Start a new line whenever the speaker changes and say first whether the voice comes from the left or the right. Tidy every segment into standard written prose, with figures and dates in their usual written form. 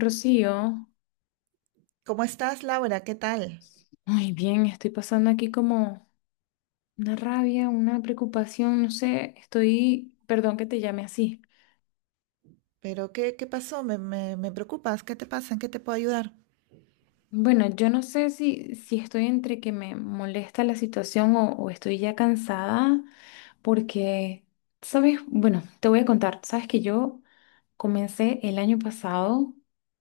left: Rocío,
right: ¿Cómo estás, Laura? ¿Qué tal?
left: muy bien, estoy pasando aquí como una rabia, una preocupación, no sé, estoy, perdón que te llame así.
right: ¿Pero qué pasó? Me preocupas. ¿Qué te pasa? ¿En qué te puedo ayudar?
left: Bueno, yo no sé si estoy entre que me molesta la situación o estoy ya cansada, porque, sabes, bueno, te voy a contar, sabes que yo Comencé el año pasado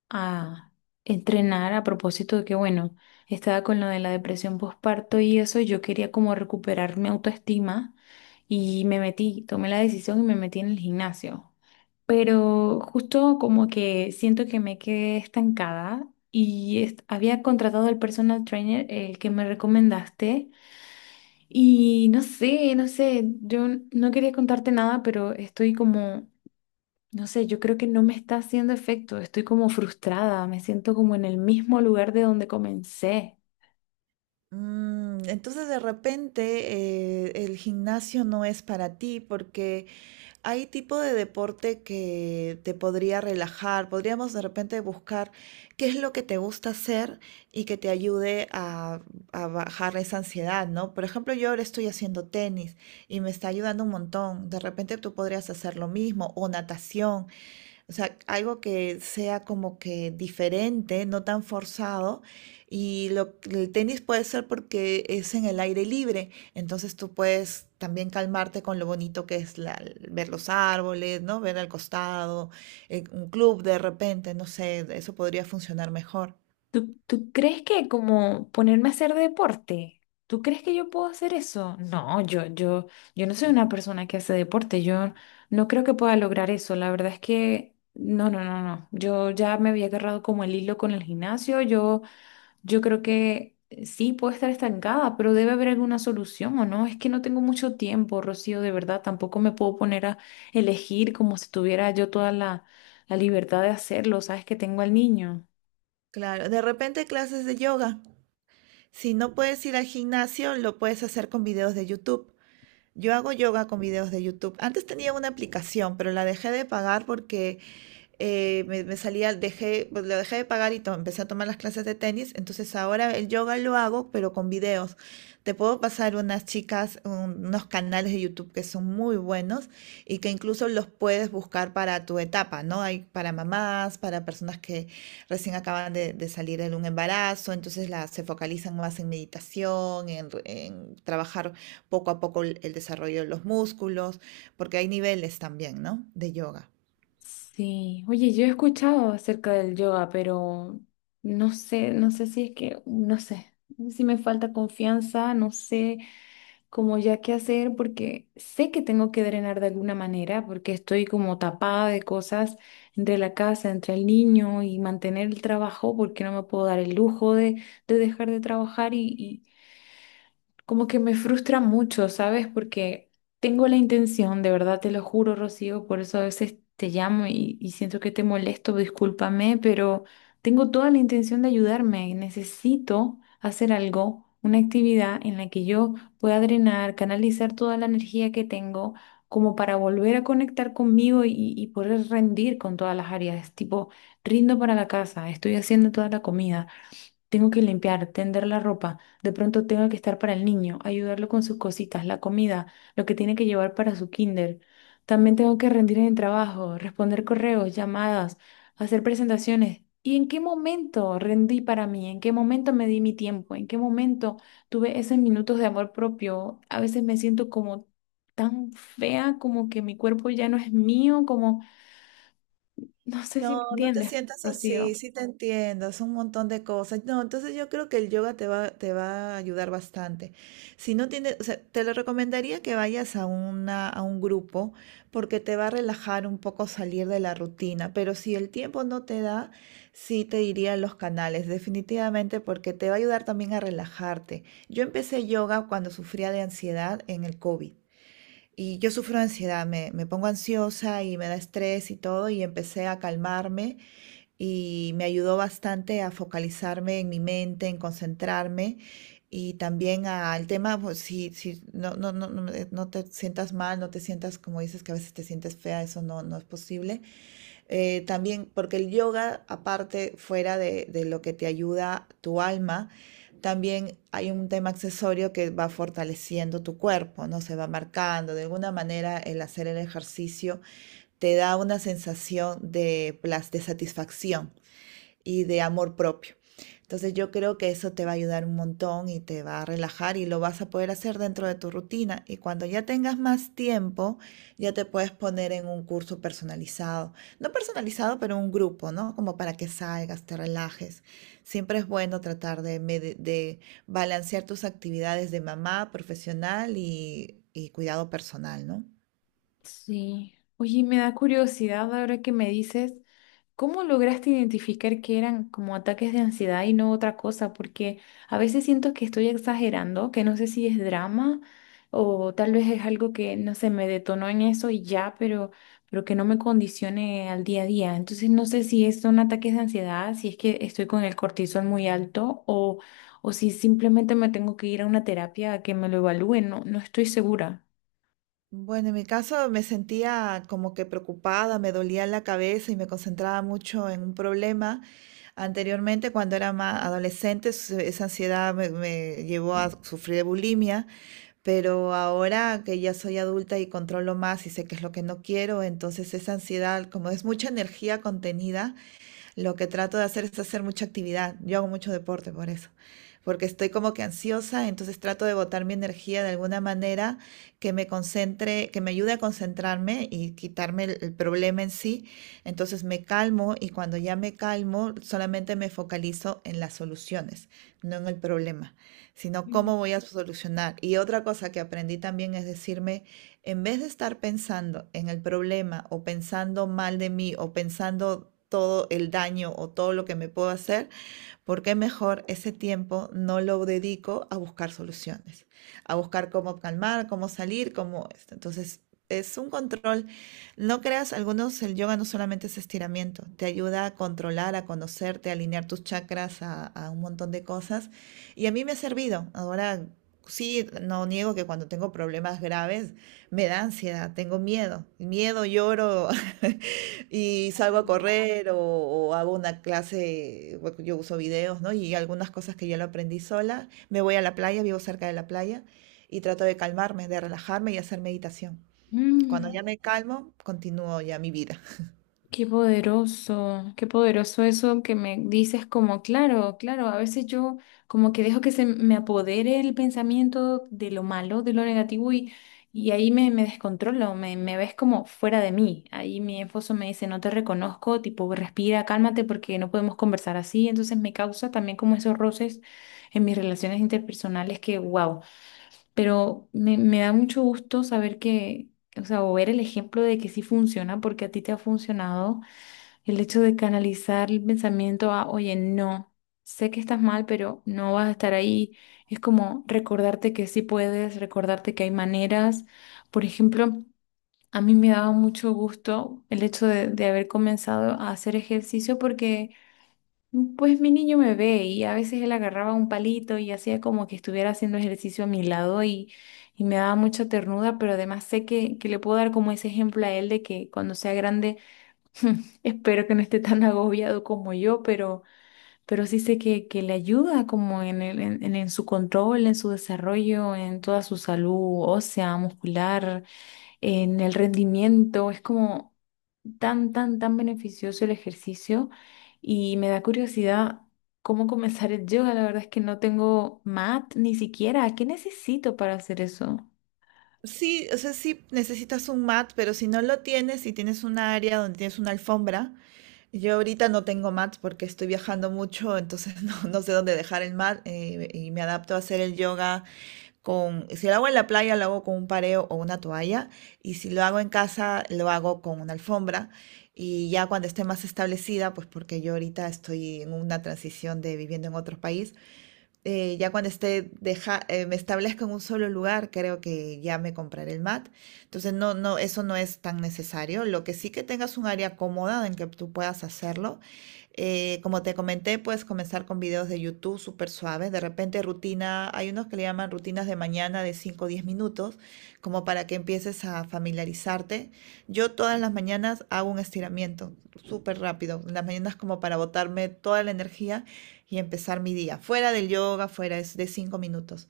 left: a entrenar a propósito de que, bueno, estaba con lo de la depresión postparto y eso, y yo quería como recuperar mi autoestima y me metí, tomé la decisión y me metí en el gimnasio. Pero justo como que siento que me quedé estancada y había contratado al personal trainer, el que me recomendaste, y no sé, yo no quería contarte nada, pero estoy como no sé, yo creo que no me está haciendo efecto. Estoy como frustrada, me siento como en el mismo lugar de donde comencé.
right: Mm, entonces, de repente, el gimnasio no es para ti porque hay tipo de deporte que te podría relajar. Podríamos de repente buscar qué es lo que te gusta hacer y que te ayude a bajar esa ansiedad, ¿no? Por ejemplo, yo ahora estoy haciendo tenis y me está ayudando un montón. De repente tú podrías hacer lo mismo o natación. O sea, algo que sea como que diferente, no tan forzado. Y el tenis puede ser porque es en el aire libre, entonces tú puedes también calmarte con lo bonito que es ver los árboles, ¿no? Ver al costado, un club de repente, no sé, eso podría funcionar mejor.
left: ¿Tú crees que como ponerme a hacer deporte? ¿Tú crees que yo puedo hacer eso? No, yo no soy una persona que hace deporte. Yo no creo que pueda lograr eso. La verdad es que no, no, no, no. Yo ya me había agarrado como el hilo con el gimnasio. Yo Yo creo que sí, puedo estar estancada, pero debe haber alguna solución, ¿o no? Es que no tengo mucho tiempo, Rocío, de verdad. Tampoco me puedo poner a elegir como si tuviera yo toda la libertad de hacerlo, ¿sabes? Que tengo al niño.
right: Claro, de repente clases de yoga. Si no puedes ir al gimnasio, lo puedes hacer con videos de YouTube. Yo hago yoga con videos de YouTube. Antes tenía una aplicación, pero la dejé de pagar porque me salía, dejé, pues, lo dejé de pagar y empecé a tomar las clases de tenis. Entonces ahora el yoga lo hago, pero con videos. Te puedo pasar unas chicas, unos canales de YouTube que son muy buenos y que incluso los puedes buscar para tu etapa, ¿no? Hay para mamás, para personas que recién acaban de salir de un embarazo, entonces las se focalizan más en meditación, en trabajar poco a poco el desarrollo de los músculos, porque hay niveles también, ¿no? De yoga.
left: Sí, oye, yo he escuchado acerca del yoga, pero no sé, no sé si es que, no sé, si me falta confianza, no sé, como ya qué hacer, porque sé que tengo que drenar de alguna manera, porque estoy como tapada de cosas entre la casa, entre el niño y mantener el trabajo, porque no me puedo dar el lujo de dejar de trabajar y, como que me frustra mucho, ¿sabes? Porque tengo la intención, de verdad te lo juro, Rocío, por eso a veces te llamo y siento que te molesto, discúlpame, pero tengo toda la intención de ayudarme y necesito hacer algo, una actividad en la que yo pueda drenar, canalizar toda la energía que tengo, como para volver a conectar conmigo y poder rendir con todas las áreas, tipo, rindo para la casa, estoy haciendo toda la comida, tengo que limpiar, tender la ropa, de pronto tengo que estar para el niño, ayudarlo con sus cositas, la comida, lo que tiene que llevar para su kinder. También tengo que rendir en el trabajo, responder correos, llamadas, hacer presentaciones. ¿Y en qué momento rendí para mí? ¿En qué momento me di mi tiempo? ¿En qué momento tuve esos minutos de amor propio? A veces me siento como tan fea, como que mi cuerpo ya no es mío, como no sé si me
right: No, no te
left: entiendes,
right: sientas así,
left: Rocío.
right: sí te entiendo, es un montón de cosas. No, entonces yo creo que el yoga te va a ayudar bastante. Si no tienes, o sea, te lo recomendaría que vayas a a un grupo porque te va a relajar un poco salir de la rutina, pero si el tiempo no te da, sí te diría los canales, definitivamente, porque te va a ayudar también a relajarte. Yo empecé yoga cuando sufría de ansiedad en el COVID. Y yo sufro de ansiedad, me pongo ansiosa y me da estrés y todo, y empecé a calmarme y me ayudó bastante a focalizarme en mi mente, en concentrarme y también al tema, pues, no te sientas mal, no te sientas como dices que a veces te sientes fea, eso no, no es posible. También, porque el yoga, aparte, fuera de lo que te ayuda tu alma, también hay un tema accesorio que va fortaleciendo tu cuerpo, ¿no? Se va marcando. De alguna manera, el hacer el ejercicio te da una sensación de satisfacción y de amor propio. Entonces yo creo que eso te va a ayudar un montón y te va a relajar y lo vas a poder hacer dentro de tu rutina. Y cuando ya tengas más tiempo, ya te puedes poner en un curso personalizado. No personalizado, pero un grupo, ¿no? Como para que salgas, te relajes. Siempre es bueno tratar de balancear tus actividades de mamá, profesional y cuidado personal, ¿no?
left: Sí. Oye, me da curiosidad ahora que me dices, ¿cómo lograste identificar que eran como ataques de ansiedad y no otra cosa? Porque a veces siento que estoy exagerando, que no sé si es drama o tal vez es algo que, no sé, me detonó en eso y ya, pero que no me condicione al día a día. Entonces no sé si son ataques de ansiedad, si es que estoy con el cortisol muy alto o si simplemente me tengo que ir a una terapia a que me lo evalúen. No, no estoy segura.
right: Bueno, en mi caso me sentía como que preocupada, me dolía la cabeza y me concentraba mucho en un problema. Anteriormente, cuando era más adolescente, esa ansiedad me llevó a sufrir de bulimia, pero ahora que ya soy adulta y controlo más y sé qué es lo que no quiero, entonces esa ansiedad, como es mucha energía contenida, lo que trato de hacer es hacer mucha actividad. Yo hago mucho deporte por eso, porque estoy como que ansiosa, entonces trato de botar mi energía de alguna manera que me concentre, que me ayude a concentrarme y quitarme el problema en sí. Entonces me calmo y cuando ya me calmo, solamente me focalizo en las soluciones, no en el problema, sino cómo voy a solucionar. Y otra cosa que aprendí también es decirme, en vez de estar pensando en el problema o pensando mal de mí o pensando todo el daño o todo lo que me puedo hacer, porque mejor ese tiempo no lo dedico a buscar soluciones, a buscar cómo calmar, cómo salir, cómo esto. Entonces, es un control. No creas, algunos, el yoga no solamente es estiramiento, te ayuda a controlar, a conocerte, a alinear tus chakras, un montón de cosas. Y a mí me ha servido. Ahora sí, no niego que cuando tengo problemas graves me da ansiedad, tengo miedo. Miedo, lloro, y salgo a correr o hago una clase, bueno, yo uso videos, ¿no? Y algunas cosas que yo lo aprendí sola. Me voy a la playa, vivo cerca de la playa, y trato de calmarme, de relajarme y hacer meditación. Cuando
left: Mm.
right: ya me calmo, continúo ya mi vida.
left: Qué poderoso eso que me dices como, claro, claro, a veces yo como que dejo que se me apodere el pensamiento de lo malo, de lo negativo y ahí me, me descontrolo, me ves como fuera de mí. Ahí mi esposo me dice, no te reconozco, tipo, respira, cálmate porque no podemos conversar así. Entonces me causa también como esos roces en mis relaciones interpersonales que, wow, pero me da mucho gusto saber que, o sea, o ver el ejemplo de que sí funciona porque a ti te ha funcionado el hecho de canalizar el pensamiento a, oye, no, sé que estás mal, pero no vas a estar ahí. Es como recordarte que sí puedes, recordarte que hay maneras. Por ejemplo, a mí me daba mucho gusto el hecho de haber comenzado a hacer ejercicio porque, pues, mi niño me ve y a veces él agarraba un palito y hacía como que estuviera haciendo ejercicio a mi lado y me daba mucha ternura, pero además sé que le puedo dar como ese ejemplo a él de que cuando sea grande espero que no esté tan agobiado como yo, pero sí sé que le ayuda como en, en, en su control, en su desarrollo, en toda su salud ósea, muscular, en el rendimiento. Es como tan, tan, tan beneficioso el ejercicio y me da curiosidad cómo comenzar el yoga. La verdad es que no tengo mat ni siquiera. ¿Qué necesito para hacer eso?
right: Sí, o sea, sí necesitas un mat, pero si no lo tienes, si tienes un área donde tienes una alfombra, yo ahorita no tengo mat porque estoy viajando mucho, entonces no, no sé dónde dejar el mat y me adapto a hacer el yoga con, si lo hago en la playa, lo hago con un pareo o una toalla, y si lo hago en casa, lo hago con una alfombra. Y ya cuando esté más establecida, pues porque yo ahorita estoy en una transición de viviendo en otro país, ya cuando esté deja, me establezco en un solo lugar, creo que ya me compraré el mat. Entonces, no, no, eso no es tan necesario. Lo que sí que tengas un área cómoda en que tú puedas hacerlo. Como te comenté, puedes comenzar con videos de YouTube súper suaves. De repente, rutina, hay unos que le llaman rutinas de mañana de 5 o 10 minutos, como para que empieces a familiarizarte. Yo todas las mañanas hago un estiramiento súper rápido. Las mañanas como para botarme toda la energía y empezar mi día. Fuera del yoga, fuera es de 5 minutos.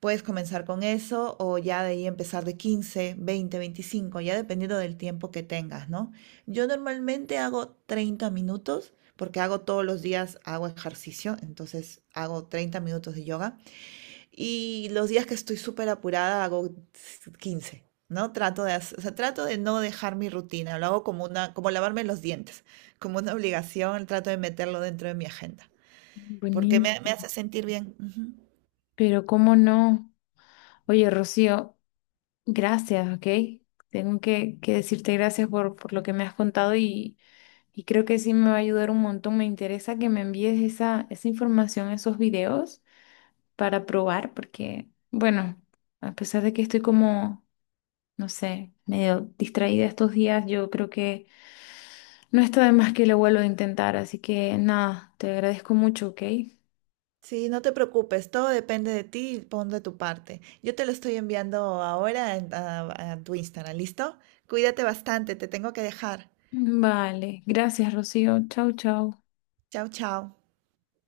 right: Puedes comenzar con eso o ya de ahí empezar de 15, 20, 25 ya dependiendo del tiempo que tengas, ¿no? Yo normalmente hago 30 minutos porque hago todos los días, hago ejercicio, entonces hago 30 minutos de yoga y los días que estoy súper apurada hago 15, ¿no? Trato de, hacer, o sea, trato de no dejar mi rutina, lo hago como, una, como lavarme los dientes, como una obligación, trato de meterlo dentro de mi agenda porque
left: Buenísimo,
right: me hace sentir bien. Ujú.
left: pero cómo no. Oye, Rocío. Gracias, ok. Tengo que decirte gracias por lo que me has contado y creo que sí me va a ayudar un montón. Me interesa que me envíes esa, esa información, esos videos para probar, porque, bueno, a pesar de que estoy como, no sé, medio distraída estos días, yo creo que no está de más que lo vuelvo a intentar. Así que nada, te agradezco mucho, ok.
right: Sí, no te preocupes, todo depende de ti, y pon de tu parte. Yo te lo estoy enviando ahora a tu Instagram, ¿listo? Cuídate bastante, te tengo que dejar.
left: Vale, gracias, Rocío. Chau, chau.
right: Chao, chao.